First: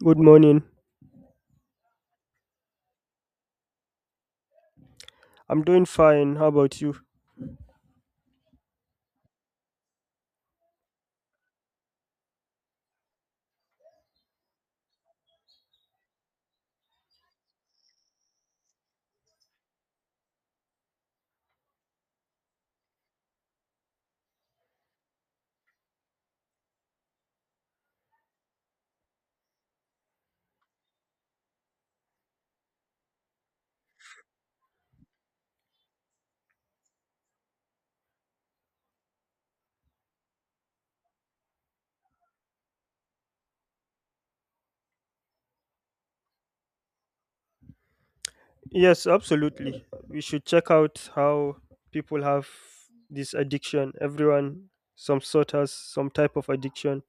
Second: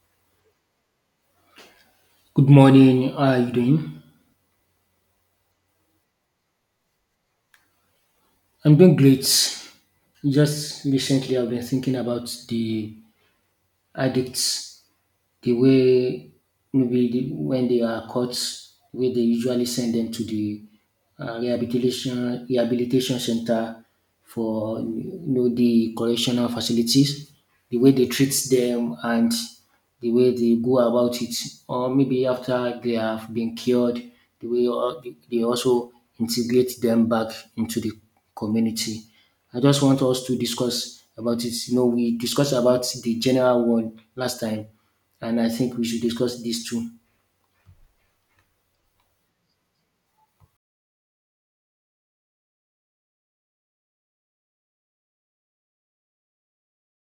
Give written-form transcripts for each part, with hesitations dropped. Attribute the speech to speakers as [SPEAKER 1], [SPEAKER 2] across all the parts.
[SPEAKER 1] Good morning.
[SPEAKER 2] Good morning. How are you doing?
[SPEAKER 1] I'm doing fine. How about you?
[SPEAKER 2] I'm doing great. Just recently, I've been thinking about the addicts, the way, maybe the, when they are caught, the way they usually send them to the rehabilitation center for you know the correctional facilities, the way they treat them and the way they go about it, or maybe after they have been cured, the way they also integrate them back into the community. I just want us to discuss about it. You know, we discussed about the general one last time, and I think we should discuss these two.
[SPEAKER 1] Yes, absolutely. We should check out how people have this addiction. Everyone, some sort has some type of addiction.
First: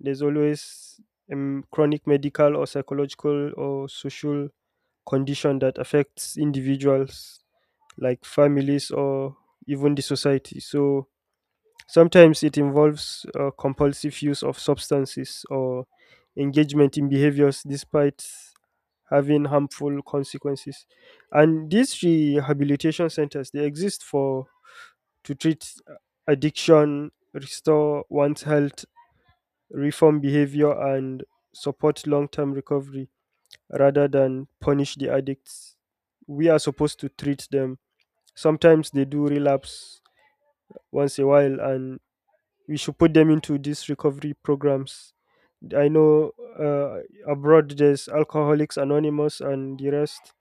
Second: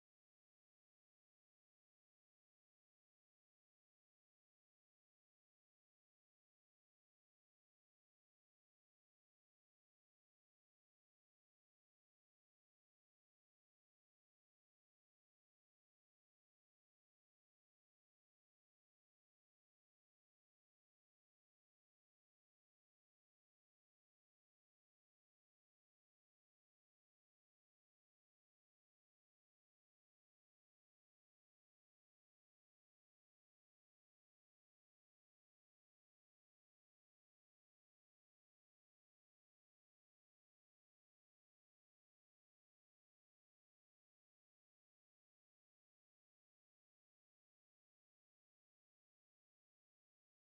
[SPEAKER 1] There's always a chronic medical or psychological or social condition that affects individuals, like families or even the society. Sometimes it involves compulsive use of substances or engagement in behaviors despite having harmful consequences. And these rehabilitation centers they exist for to treat addiction, restore one's health, reform behavior and support long-term recovery rather than punish the addicts. We are supposed to treat them. Sometimes they do relapse once a while and we should put them into these recovery programs. I know uh, abroad there's Alcoholics Anonymous and the rest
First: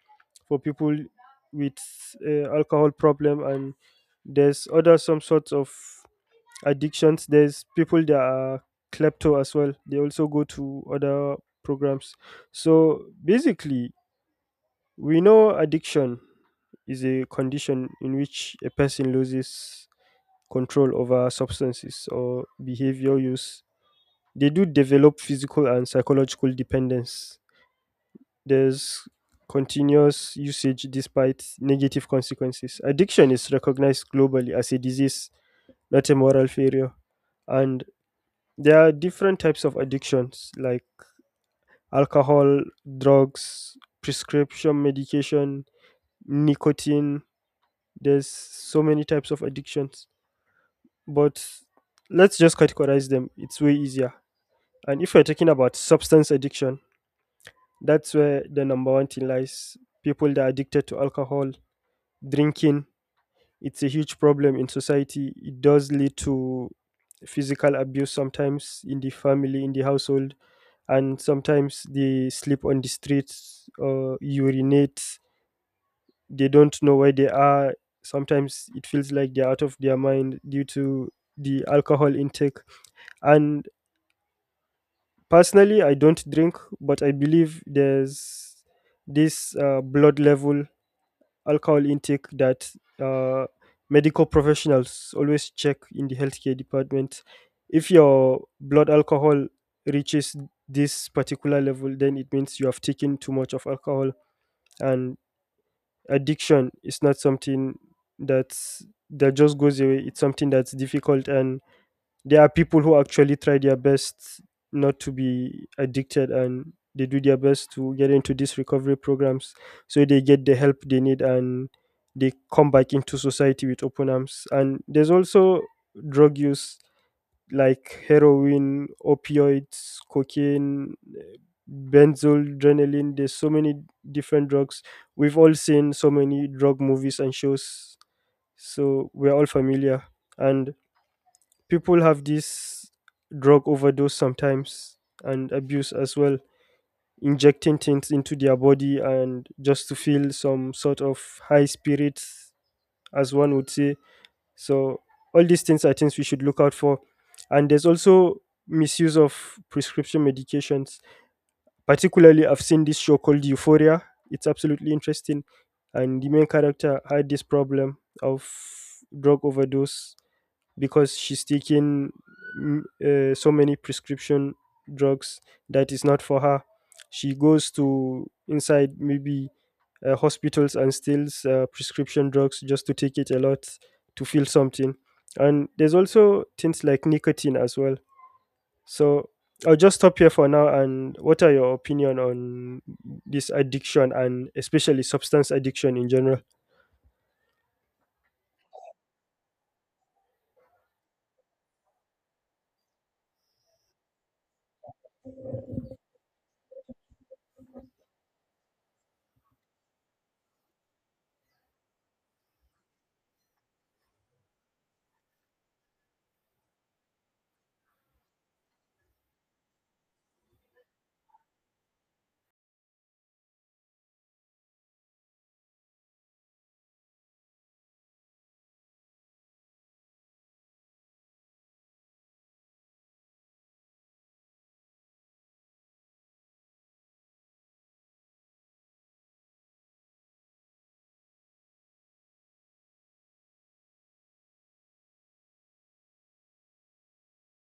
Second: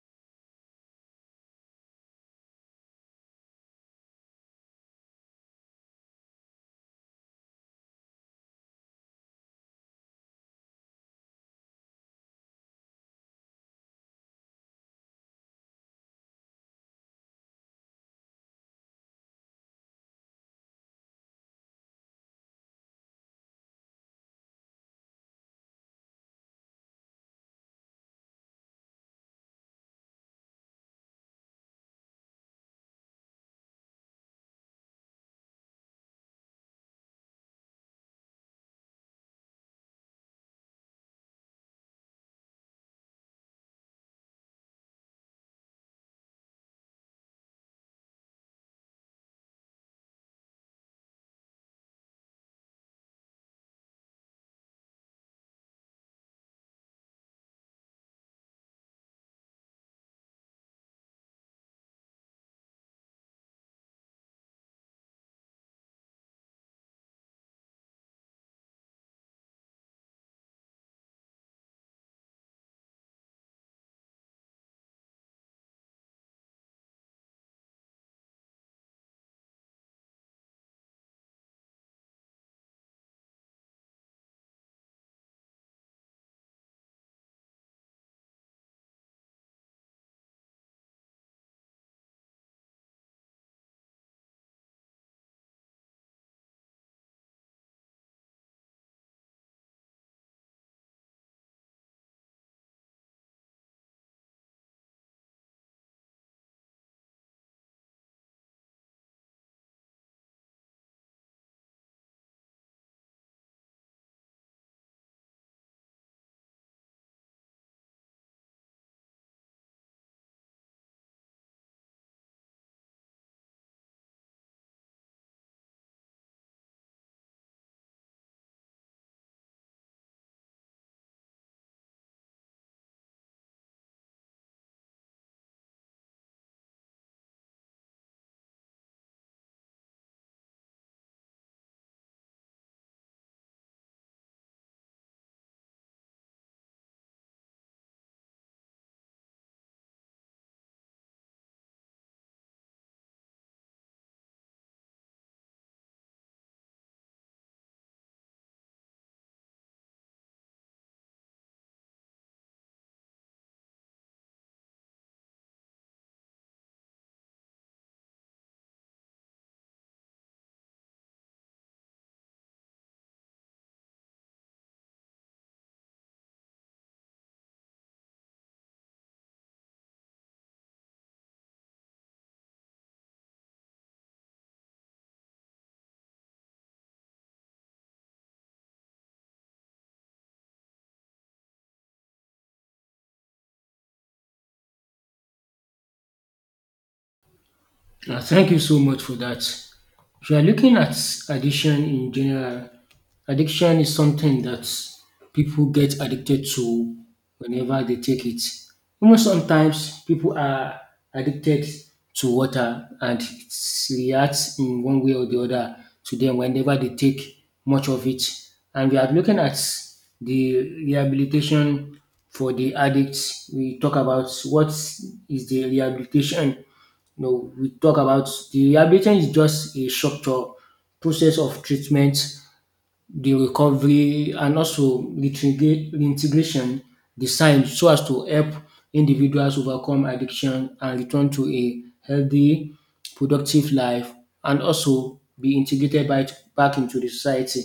[SPEAKER 1] for people with alcohol problem, and there's other some sorts of addictions. There's people that are klepto as well. They also go to other programs. So basically, we know addiction is a condition in which a person loses control over substances or behavior use they do develop physical and psychological dependence. There's continuous usage despite negative consequences. Addiction is recognized globally as a disease, not a moral failure. And there are different types of addictions like alcohol, drugs, prescription medication, nicotine. There's so many types of addictions. But let's just categorize them, it's way easier. And if we're talking about substance addiction, that's where the number one thing lies. People that are addicted to alcohol, drinking, it's a huge problem in society. It does lead to physical abuse sometimes in the family, in the household, and sometimes they sleep on the streets or urinate. They don't know where they are. Sometimes it feels like they're out of their mind due to the alcohol intake. And personally, I don't drink, but I believe there's this blood level alcohol intake that uh, medical professionals always check in the healthcare department. If your blood alcohol reaches this particular level, then it means you have taken too much of alcohol, and addiction is not something that's that just goes away. It's something that's difficult and there are people who actually try their best not to be addicted and they do their best to get into these recovery programs so they get the help they need and they come back into society with open arms. And there's also drug use like heroin, opioids, cocaine, eh, benzodrenalin. There's so many different drugs. We've all seen so many drug movies and shows, so we're all familiar. And people have this drug overdose sometimes and abuse as well, injecting things into their body and just to feel some sort of high spirits, as one would say. So all these things are things we should look out for. And there's also misuse of prescription medications. Particularly, I've seen this show called Euphoria. It's absolutely interesting. And the main character had this problem of drug overdose because she's taking so many prescription drugs that is not for her. She goes to inside maybe hospitals and steals prescription drugs just to take it a lot to feel something. And there's also things like nicotine as well. So I'll just stop here for now. And what are your opinion on this addiction and especially substance addiction in general?
[SPEAKER 2] Thank you so much for that. If you are looking at addiction in general, addiction is something that people get addicted to whenever they take it. Even sometimes people are addicted to water and it reacts in one way or the other to them whenever they take much of it. And we are looking at the rehabilitation for the addicts. We talk about what is the rehabilitation, no, we talk about the rehabilitation is just a structure process of treatment, the recovery and also reintegration, designed so as to help individuals overcome addiction and return to a healthy, productive life and also be integrated back into the society.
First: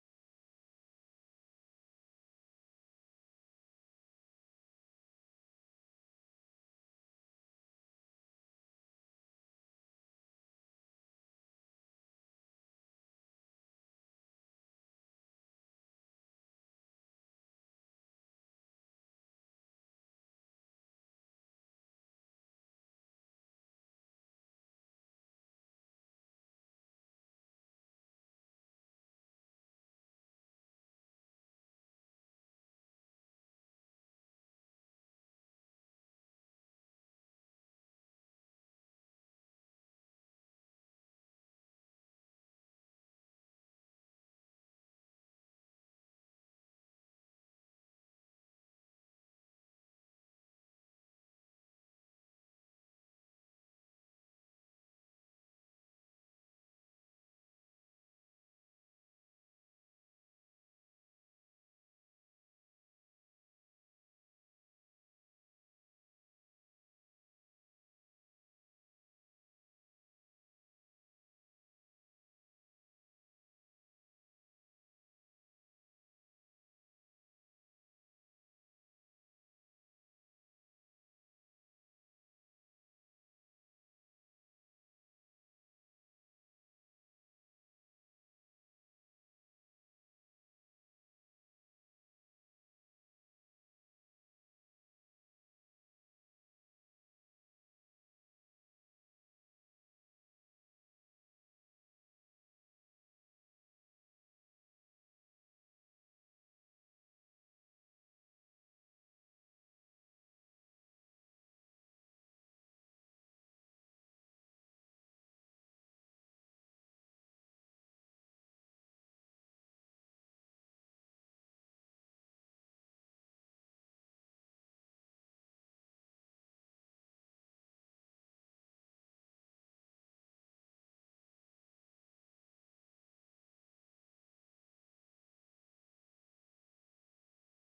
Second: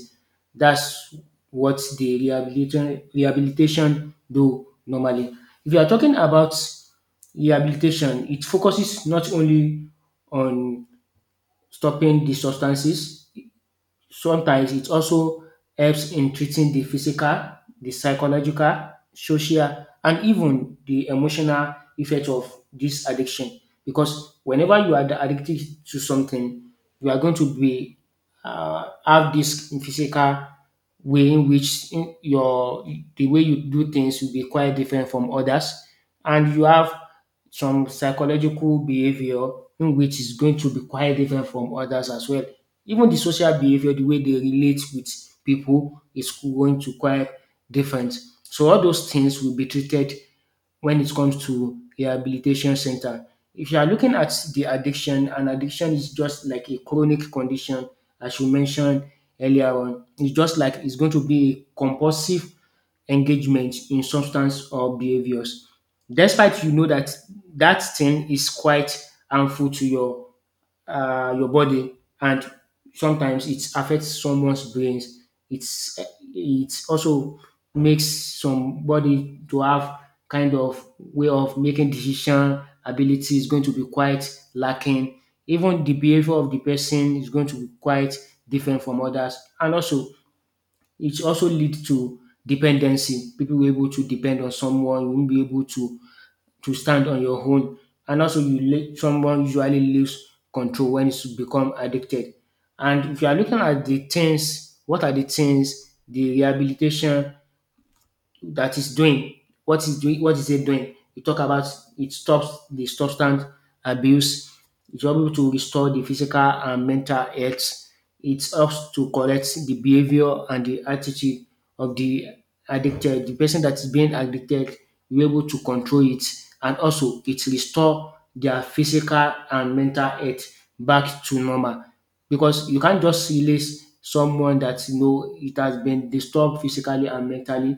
[SPEAKER 2] That's what the rehabilitation, do normally. If you are talking about rehabilitation, it focuses not only on stopping the substances. Sometimes it also helps in treating the physical, the psychological, social, and even the emotional effect of this addiction. Because whenever you are addicted to something, you are going to be have this physical way in which, in your, the way you do things will be quite different from others, and you have some psychological behavior in which is going to be quite different from others as well. Even the social behavior, the way they relate with people, is going to quite different. So all those things will be treated when it comes to rehabilitation center. If you are looking at the addiction, and addiction is just like a chronic condition as you mentioned earlier on. It's just like it's going to be a compulsive engagement in substance or behaviors. Despite you know that that thing is quite harmful to your body, and sometimes it affects someone's brains. It's it also makes somebody to have kind of way of making decision ability is going to be quite lacking. Even the behavior of the person is going to be quite different from others, and also it also lead to dependency. People will be able to depend on someone. You won't be able to stand on your own. And also, you let someone usually leaves control when it's become addicted. And if you are looking at the things, what are the things, the rehabilitation that is doing what is doing what is it doing, we talk about it stops the substance abuse, it's able to restore the physical and mental health, it helps to correct the behavior and the attitude of the addicted the person that is being addicted, you're able to control it, and also it restore their physical and mental health back to normal, because you can't just release someone that you know it has been disturbed physically and mentally,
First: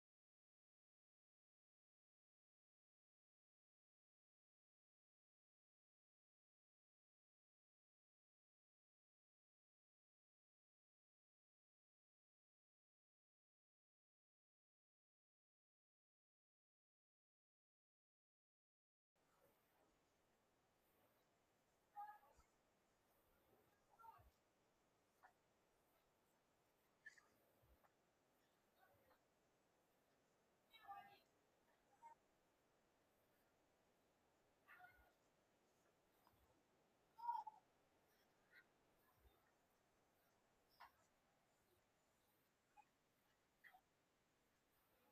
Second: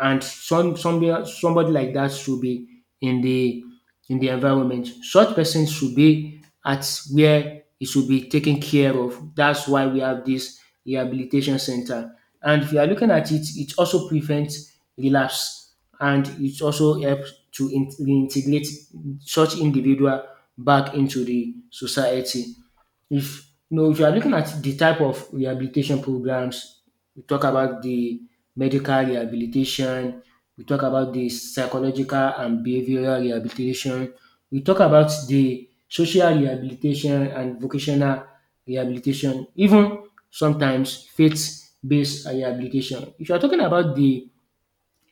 [SPEAKER 2] and somebody like that should be in the environment. Such person should be at where he should be taken care of. That's why we have this rehabilitation center. And if you are looking at it, it also prevents relapse and it also helps to reintegrate such individual back into the society. If you know, if you are looking at the type of rehabilitation programs, we talk about the medical rehabilitation, we talk about the psychological and behavioral rehabilitation, we talk about the social rehabilitation and vocational rehabilitation, even sometimes faith based rehabilitation. If you are talking about the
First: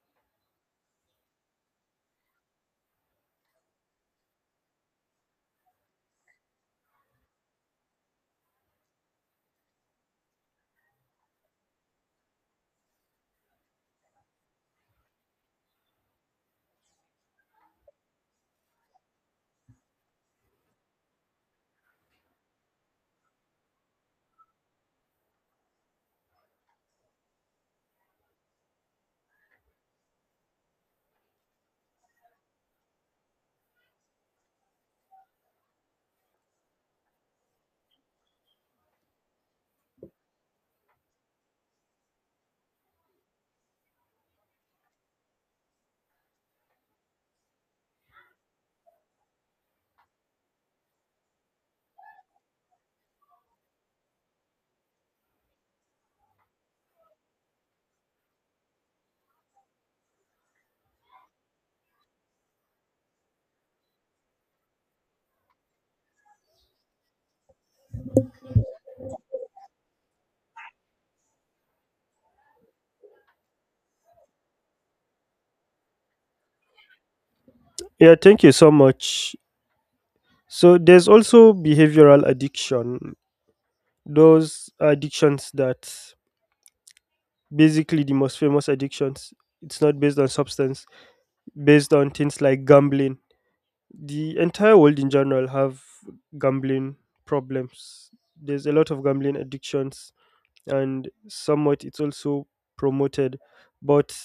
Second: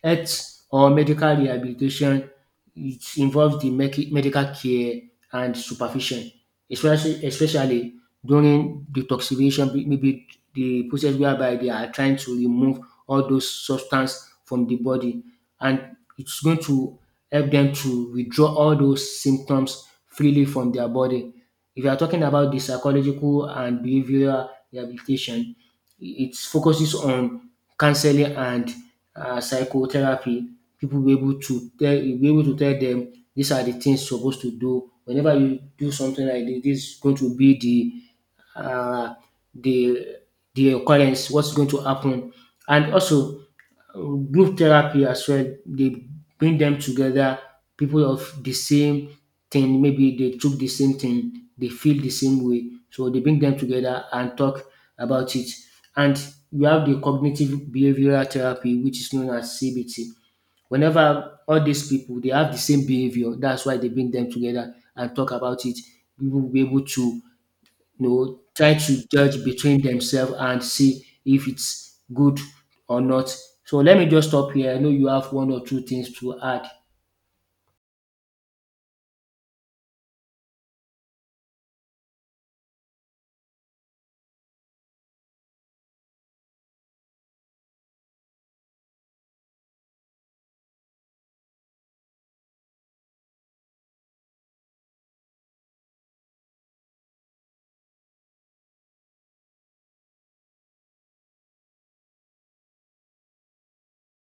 [SPEAKER 2] health or medical rehabilitation, it involves the medical care and supervision, especially during detoxification, maybe the process whereby they are trying to remove all those substance from the body, and it's going to help them to withdraw all those symptoms freely from their body. If you are talking about the psychological and behavioral rehabilitation, it focuses on counseling and psychotherapy. People will be able to tell You'll be able to tell them, these are the things you suppose to do. Whenever you do something like this is going to be the the the occurrence, what's going to happen. And also uh, group therapy as well. They bring them together, people of the same thing, maybe they took the same thing, they feel the same way. So they bring them together and talk about it. And we have the cognitive behavioral therapy, which is known as CBT. Whenever all these people they have the same behavior, that's why they bring them together and talk about it. People will be able to, you know, try to judge between themselves and see if it's good or not. So let me just stop here. I know you have one or two things to add.
[SPEAKER 1] Yeah, thank you so much. So there's also behavioral addiction. Those addictions that basically the most famous addictions, it's not based on substance, based on things like gambling. The entire world in general have gambling problems. There's a lot of gambling addictions and somewhat it's also promoted. But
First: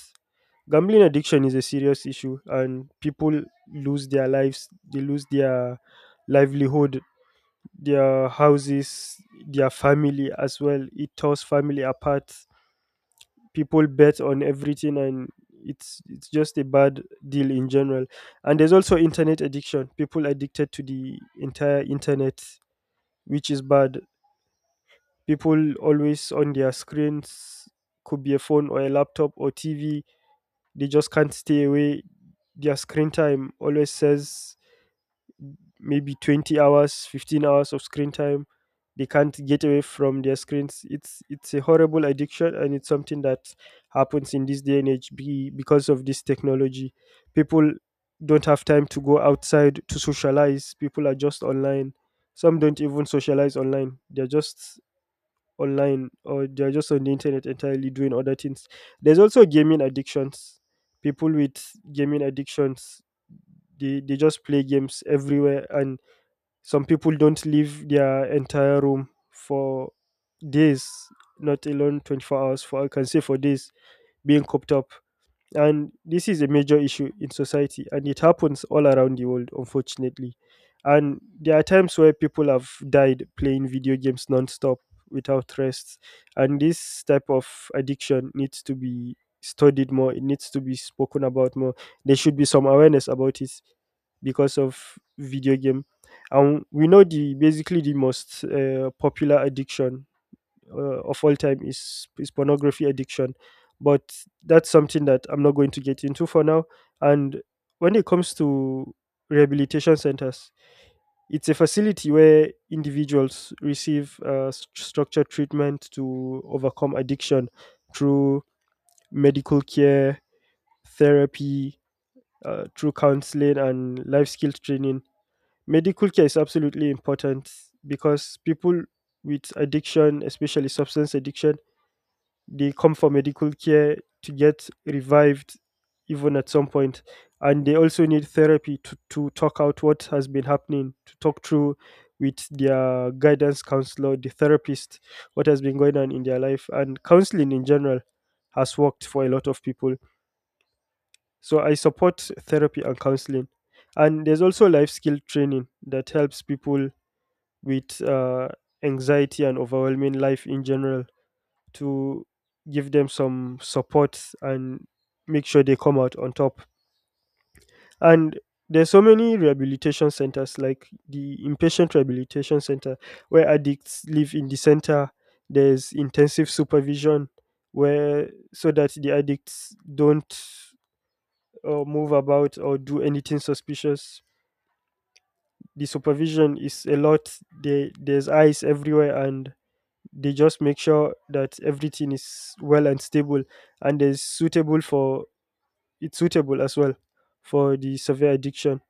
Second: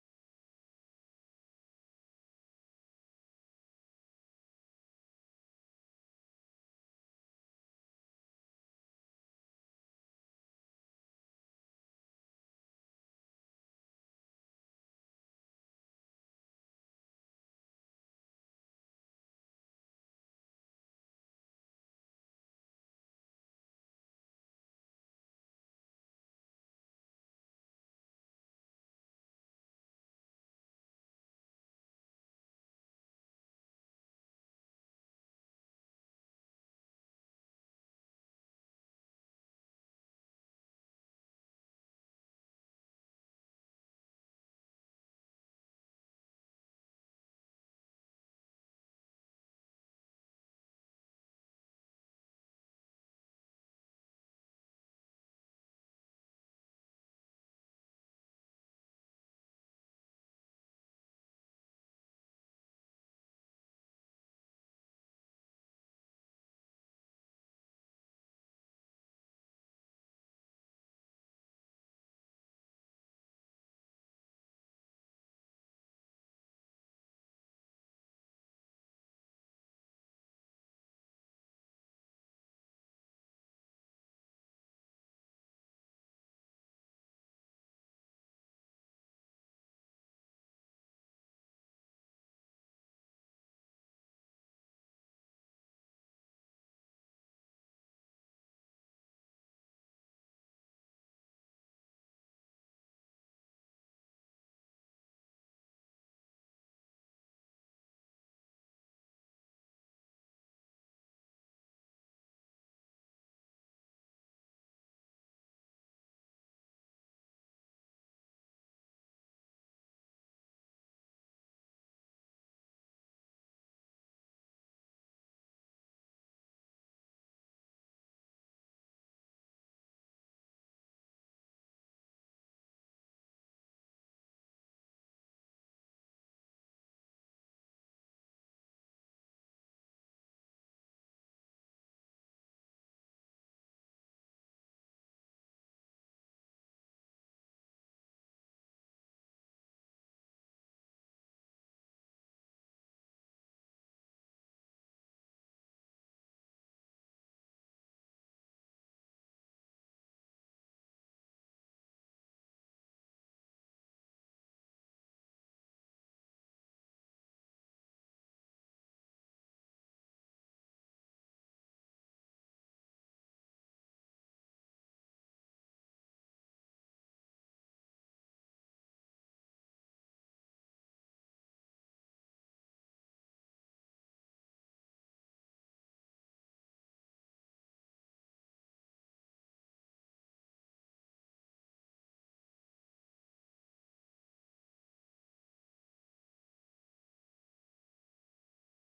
[SPEAKER 1] gambling addiction is a serious issue, and people lose their lives, they lose their livelihood, their houses, their family as well. It tears family apart. People bet on everything, and it's just a bad deal in general. And there's also internet addiction. People addicted to the entire internet, which is bad. People always on their screens, could be a phone or a laptop or TV, they just can't stay away. Their screen time always says maybe 20 hours, 15 hours of screen time. They can't get away from their screens. It's a horrible addiction and it's something that happens in this day and age because of this technology. People don't have time to go outside to socialize. People are just online. Some don't even socialize online, they're just online or they're just on the internet entirely doing other things. There's also gaming addictions. People with gaming addictions, they just play games everywhere, and some people don't leave their entire room for days, not alone 24 hours, for I can say for days, being cooped up. And this is a major issue in society, and it happens all around the world, unfortunately. And there are times where people have died playing video games nonstop without rest. And this type of addiction needs to be studied more, it needs to be spoken about more. There should be some awareness about it because of video game. And we know the basically the most popular addiction of all time is pornography addiction, but that's something that I'm not going to get into for now. And when it comes to rehabilitation centers, it's a facility where individuals receive structured treatment to overcome addiction through medical care, therapy, through counseling and life skills training. Medical care is absolutely important because people with addiction, especially substance addiction, they come for medical care to get revived even at some point. And they also need therapy to talk out what has been happening, to talk through with their guidance counselor, the therapist, what has been going on in their life. And counseling in general has worked for a lot of people, so I support therapy and counseling. And there's also life skill training that helps people with anxiety and overwhelming life in general to give them some support and make sure they come out on top. And there's so many rehabilitation centers like the inpatient rehabilitation center where addicts live in the center. There's intensive supervision where so that the addicts don't move about or do anything suspicious. The supervision is a lot. There's eyes everywhere and they just make sure that everything is well and stable and is suitable for it's suitable as well for the severe addiction.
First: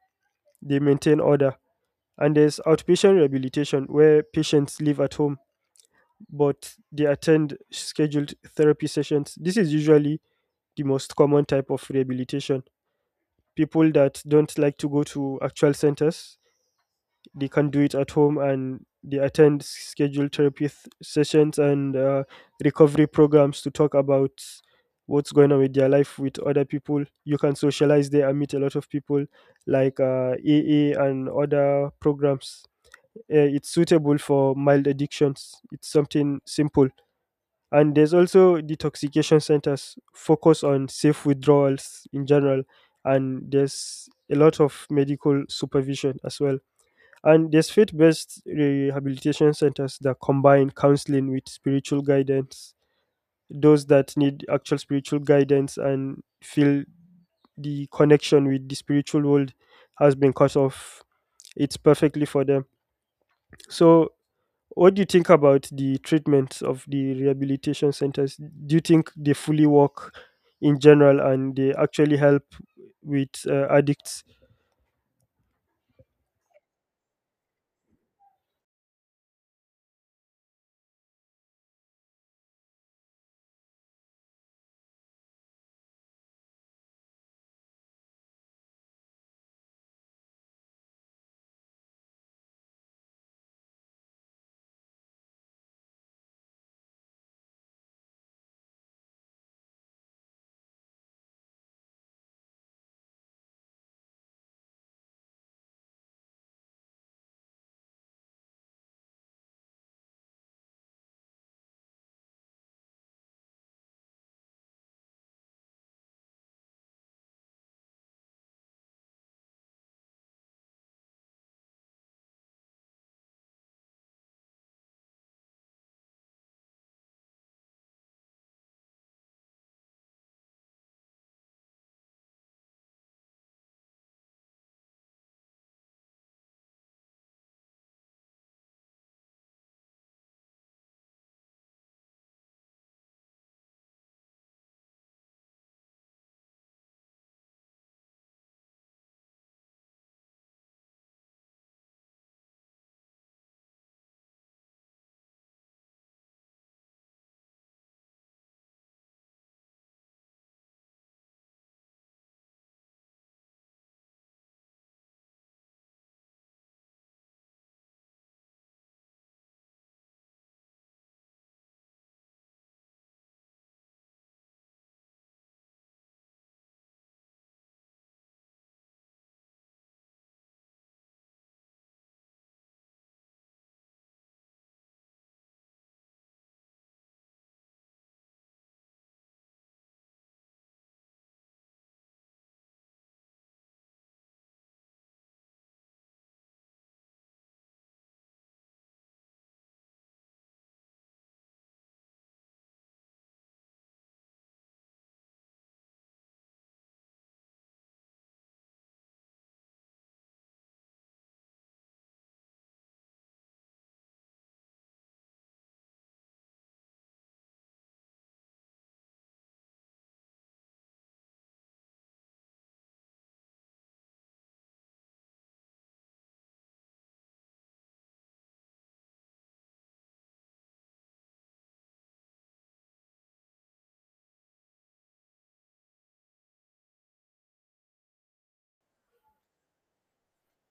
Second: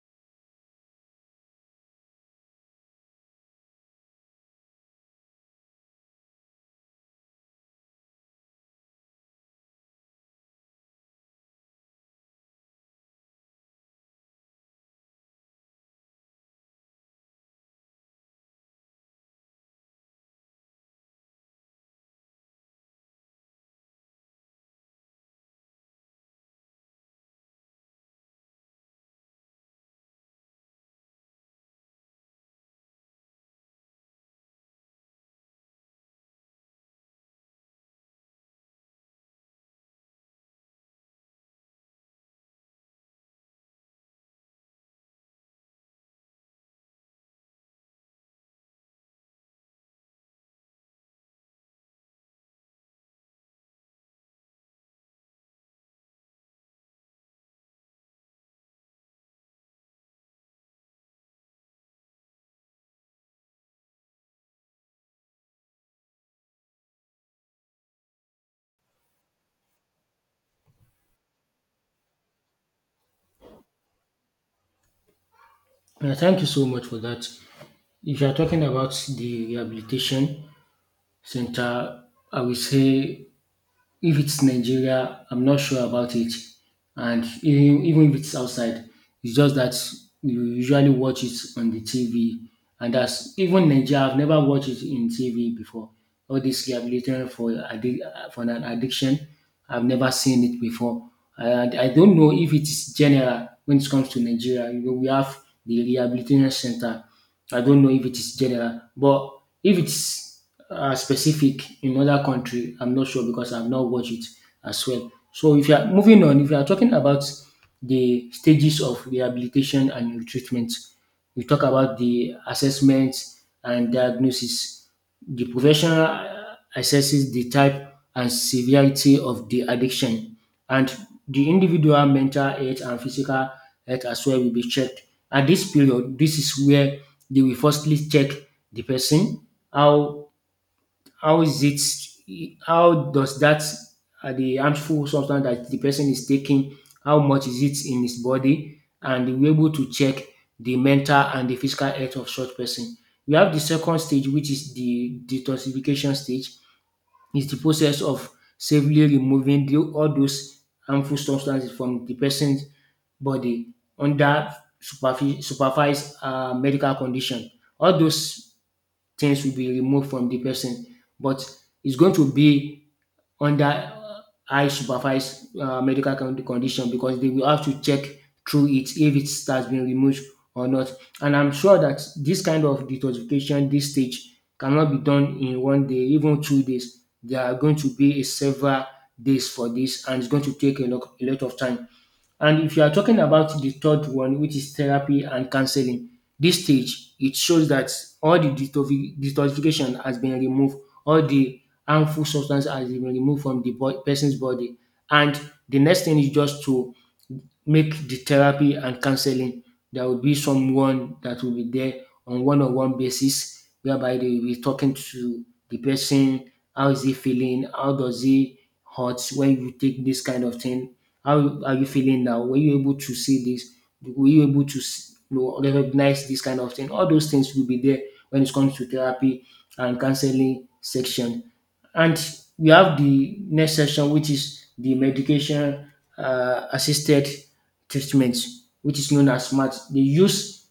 [SPEAKER 1] They maintain order. And there's outpatient rehabilitation where patients live at home but they attend scheduled therapy sessions. This is usually the most common type of rehabilitation. People that don't like to go to actual centers, they can do it at home and they attend sessions and recovery programs to talk about what's going on with their life with other people. You can socialize there and meet a lot of people like AA and other programs. It's suitable for mild addictions, it's something simple. And there's also detoxification centers focus on safe withdrawals in general, and there's a lot of medical supervision as well. And there's faith based rehabilitation centers that combine counseling with spiritual guidance. Those that need actual spiritual guidance and feel the connection with the spiritual world has been cut off, it's perfectly for them. So, what do you think about the treatment of the rehabilitation centers? Do you think they fully work in general and they actually help with addicts?
[SPEAKER 2] Yeah, thank you so much for that. If you are talking about the rehabilitation center, I will say, if it's Nigeria, I'm not sure about it. And even if it's outside, it's just that you usually watch it on the TV. And that's even Nigeria, I've never watched it in TV before. All this rehabilitation for for an addiction, I've never seen it before. And I don't know if it's general when it comes to Nigeria. You know, we have the rehabilitation center. I don't know if it is general, but if it's specific in other country, I'm not sure because I've not watched it as well. So if you are moving on, if you are talking about the stages of rehabilitation and treatment, we talk about the assessment and diagnosis. The professional assesses the type and severity of the addiction, and the individual mental health and physical health as well will be checked. At this period, this is where they will firstly check the person, how how is it how does that the harmful substance that the person is taking, how much is it in his body, and they will be able to check the mental and the physical health of such person. We have the second stage, which is the detoxification stage, is the process of safely removing all those harmful substances from the person's body under supervised medical condition. All those things will be removed from the person. But it's going to be under high supervised medical condition, because they will have to check through it if it has been removed or not. And I'm sure that this kind of detoxification, this stage, cannot be done in one day, even 2 days. There are going to be a several days for this, and it's going to take a lot, of time. And if you are talking about the third one, which is therapy and counseling, this stage it shows that all the detoxification has been removed, all the harmful substance has been removed from the person's body, and the next thing is just to make the therapy and counseling. There will be someone that will be there on one-on-one basis, whereby they will be talking to the person. How is he feeling? How does he hurt when you take this kind of thing? How are you feeling now? Were you able to see this? Were you able to you know, recognize this kind of thing? All those things will be there when it comes to therapy and counseling section. And we have the next section, which is the medication assisted treatment, which is known as SMART.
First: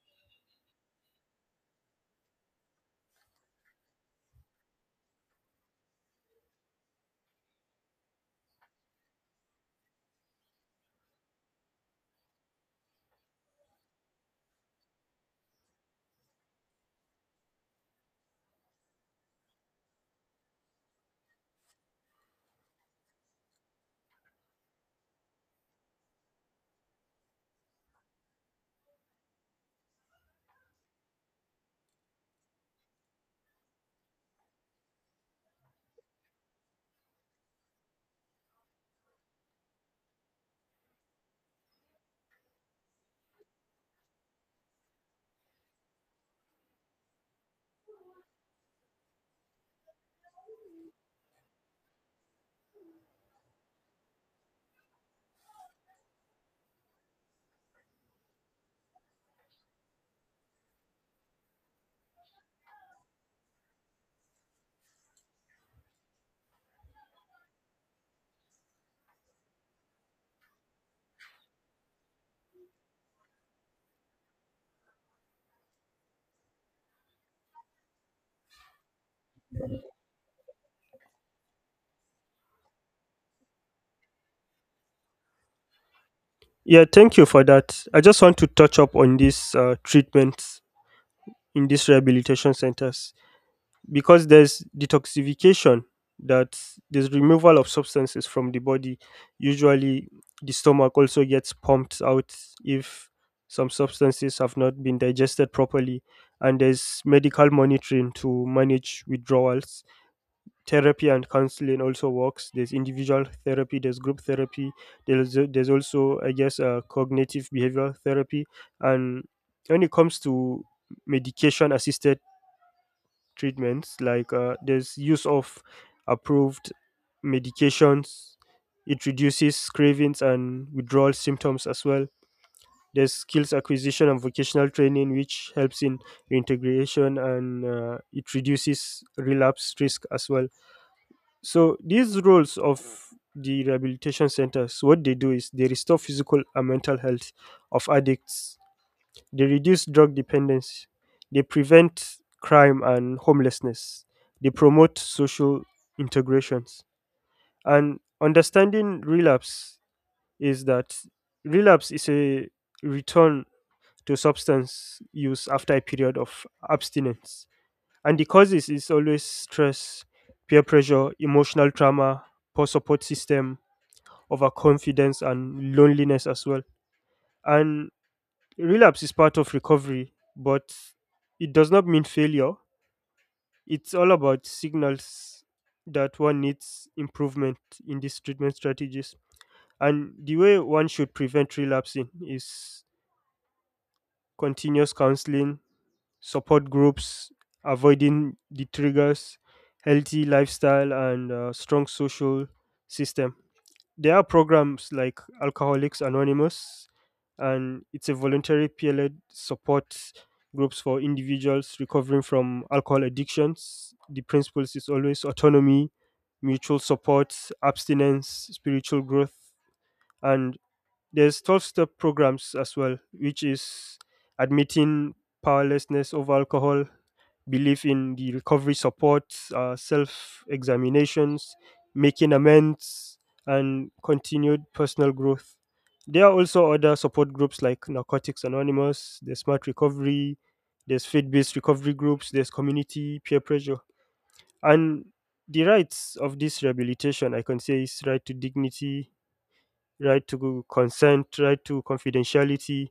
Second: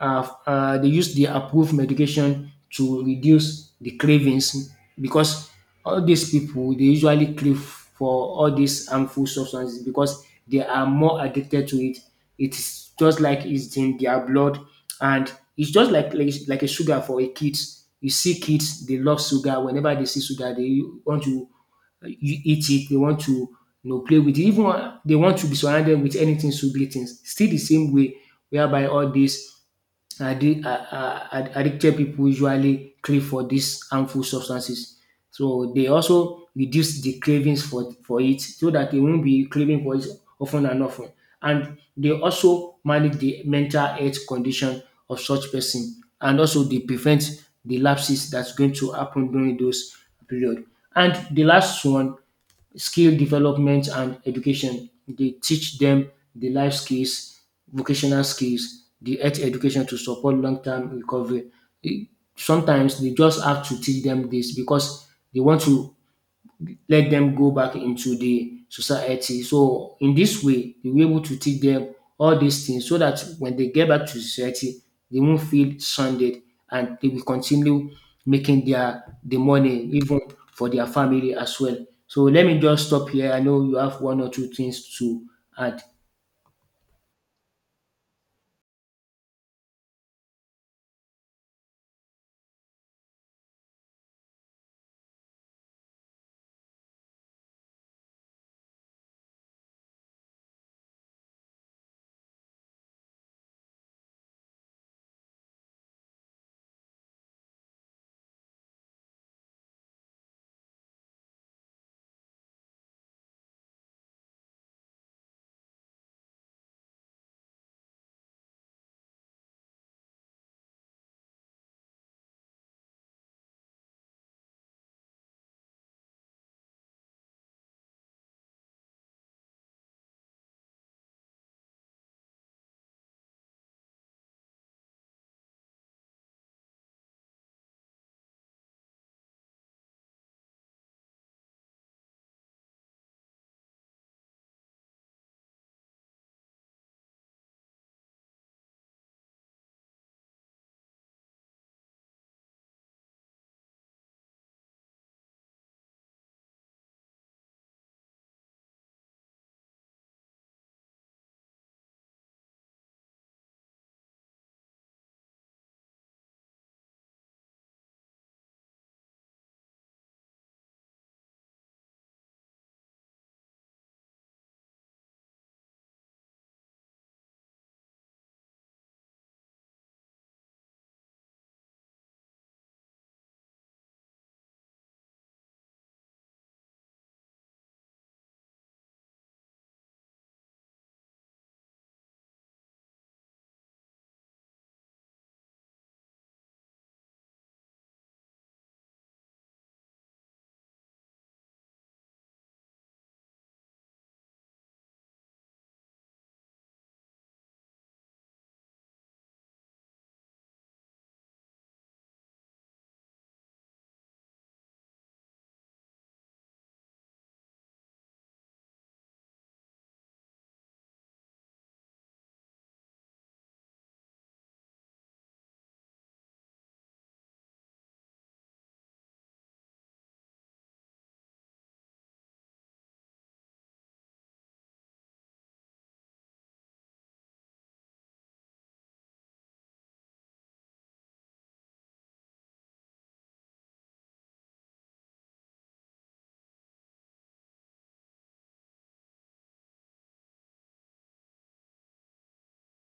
[SPEAKER 2] They use the approved medication to reduce the cravings, because all these people they usually crave for all these harmful substances because they are more addicted to it. It's just like it's in their blood, and it's just like like a sugar for a kids. You see kids, they love sugar. Whenever they see sugar, they want to you eat it. They want to you know play with it. Even they want to be surrounded with anything sugary things. Still the same way whereby all this addicted people usually crave for these harmful substances. So they also reduce the cravings for it so that they won't be craving for it often and often. And they also manage the mental health condition of such person, and also they prevent the lapses that's going to happen during those period. And the last one, skill development and education. They teach them the life skills, vocational skills, the health education to support long-term recovery. E- Sometimes they just have to teach them this because they want to let them go back into the society. So in this way, we were able to teach them all these things so that when they get back to society, they won't feel stranded and they will continue making the money even for their family as well. So let me just stop here. I know you have one or two things to add.
[SPEAKER 1] Yeah, thank you for that. I just want to touch up on these treatments in these rehabilitation centers, because there's detoxification, that there's removal of substances from the body. Usually, the stomach also gets pumped out if some substances have not been digested properly, and there's medical monitoring to manage withdrawals. Therapy and counseling also works. There's individual therapy, there's group therapy, there's also I guess cognitive behavioral therapy. And when it comes to medication assisted treatments, like there's use of approved medications, it reduces cravings and withdrawal symptoms as well. There's skills acquisition and vocational training which helps in reintegration, and it reduces relapse risk as well. So these roles of the rehabilitation centers, what they do is they restore physical and mental health of addicts, they reduce drug dependence, they prevent crime and homelessness, they promote social integrations. And understanding relapse is that relapse is a return to substance use after a period of abstinence, and the causes is always stress, peer pressure, emotional trauma, poor support system, overconfidence, and loneliness as well. And relapse is part of recovery, but it does not mean failure. It's all about signals that one needs improvement in these treatment strategies. And the way one should prevent relapsing is continuous counseling, support groups, avoiding the triggers, healthy lifestyle, and strong social system. There are programs like Alcoholics Anonymous, and it's a voluntary peer-led support groups for individuals recovering from alcohol addictions. The principles is always autonomy, mutual support, abstinence, spiritual growth, and there's 12-step programs as well, which is admitting powerlessness over alcohol, believe in the recovery support, self examinations, making amends, and continued personal growth. There are also other support groups like Narcotics Anonymous, there's Smart Recovery, there's faith based recovery groups, there's community peer pressure. And the rights of this rehabilitation, I can say, is right to dignity, right to consent, right to confidentiality,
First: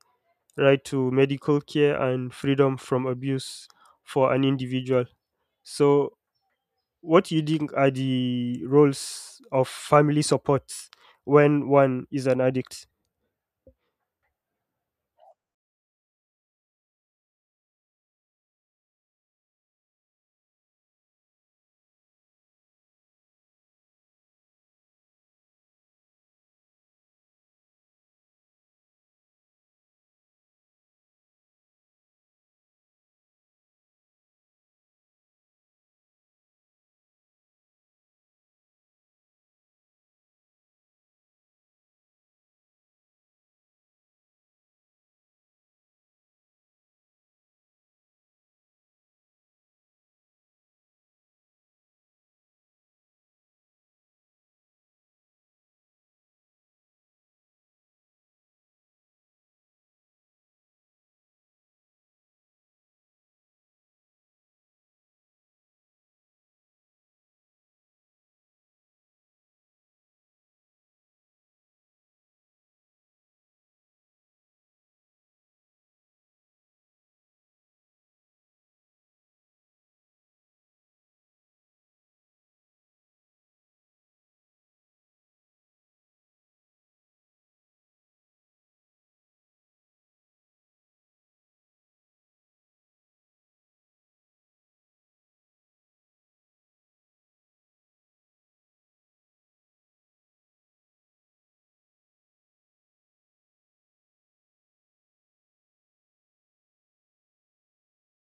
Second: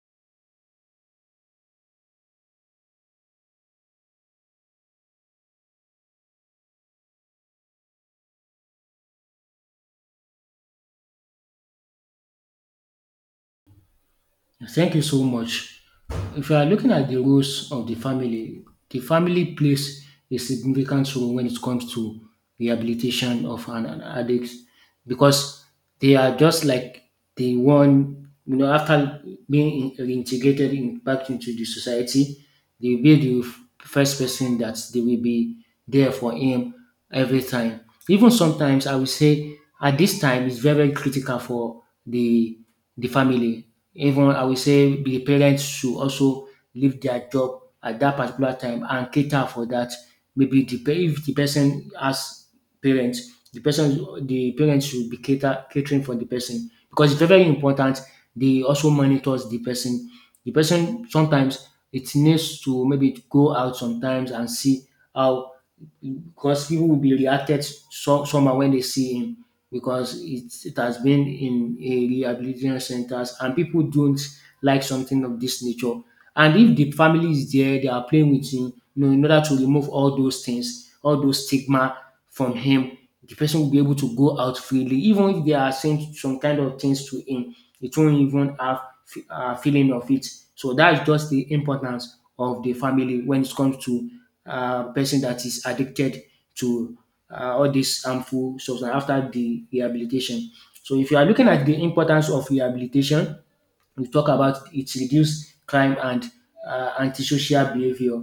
[SPEAKER 1] right to medical care, and freedom from abuse for an individual. So what do you think are the roles of family support when one is an addict?
[SPEAKER 2] Thank you so much. If you are looking at the roles of the family plays a significant role when it comes to rehabilitation of an addict because they are just like the one, you know, after reintegrated in, back into the society, they will be the first person that they will be there for him every time. Even sometimes, I will say at this time it's very very critical for the family. Even I will say the parents should also leave their job at that particular time and cater for that. Maybe if the person has parents, the parents should be catering for the person because it's very very important. They also monitors the person. The person sometimes it needs to maybe go out sometimes and see how because people will be reacted so, somehow when they see him because it has been in a rehabilitation centers and people don't like something of this nature. And if the family is there, they are playing with him, you know, in order to remove all those things, all those stigma from him, the person will be able to go out freely. Even if they are saying some kind of things to him, it won't even have a feeling of it. So that's just the importance of the family when it comes to person that is addicted to all these harmful substance after the rehabilitation. So if you are looking at the importance of rehabilitation, we talk about it reduces crime and antisocial behavior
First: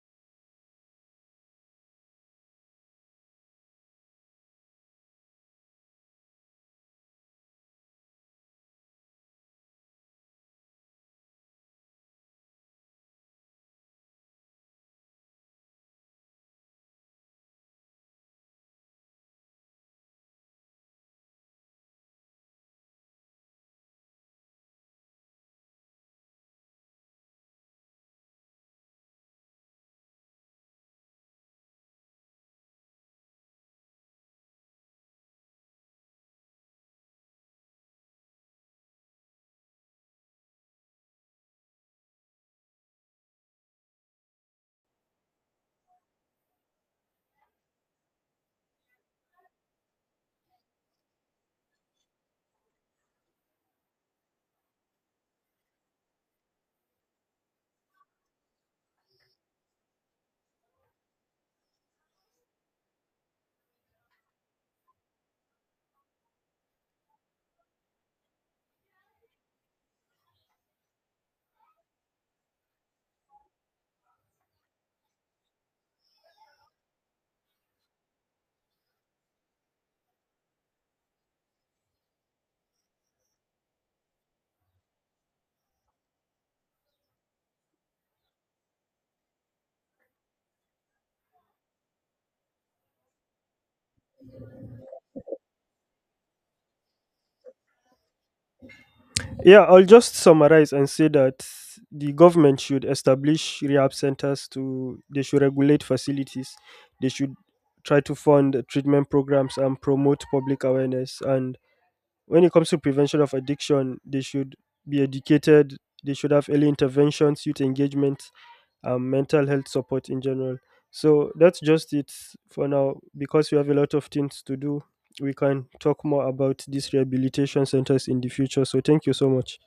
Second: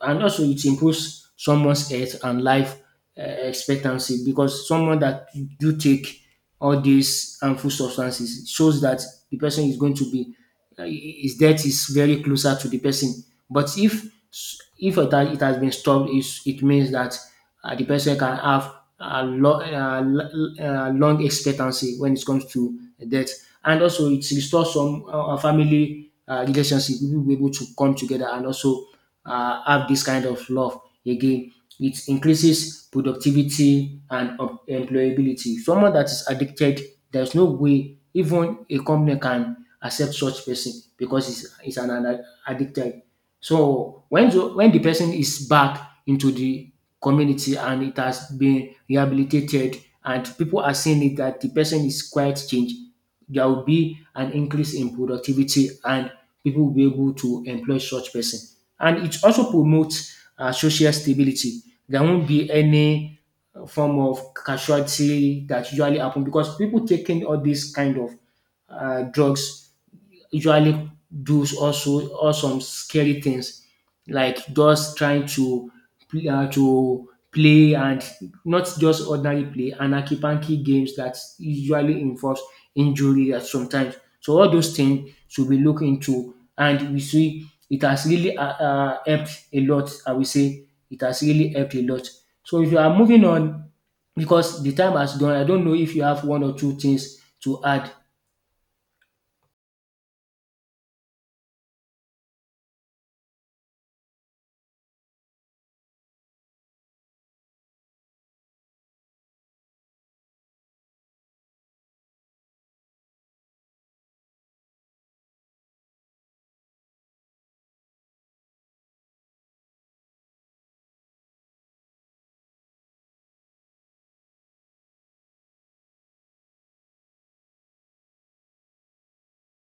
[SPEAKER 2] and also it improves someone's health and life expectancy because someone that do take all these harmful substances shows that the person is going to be his death is very closer to the person but if it has been stopped is it means that the person can have a long expectancy when it comes to death and also it restores some family relationship. People will be able to come together and also have this kind of love again. It increases productivity and employability. Someone that is addicted, there's no way even a company can accept such person because it's an addicted. So when when the person is back into the community and it has been rehabilitated and people are seeing it that the person is quite changed, there will be an increase in productivity and people will be able to employ such person. And it also promotes social stability. There won't be any form of casualty that usually happen because people taking all these kind of drugs usually does also or some scary things like just trying to to play and not just ordinary play and akipanki games that usually involves injury at sometimes. So all those things should be looked into and we see it has really helped a lot. I will say it has really helped a lot. So if you are moving on because the time has gone, I don't know if you have one or two things to add.
[SPEAKER 1] Yeah, I'll just summarize and say that the government should establish rehab centers to they should regulate facilities. They should try to fund treatment programs and promote public awareness. And when it comes to prevention of addiction, they should be educated, they should have early interventions, youth engagement, mental health support in general. So that's just it for now. Because we have a lot of things to do, we can talk more about these rehabilitation centers in the future. So thank you so much.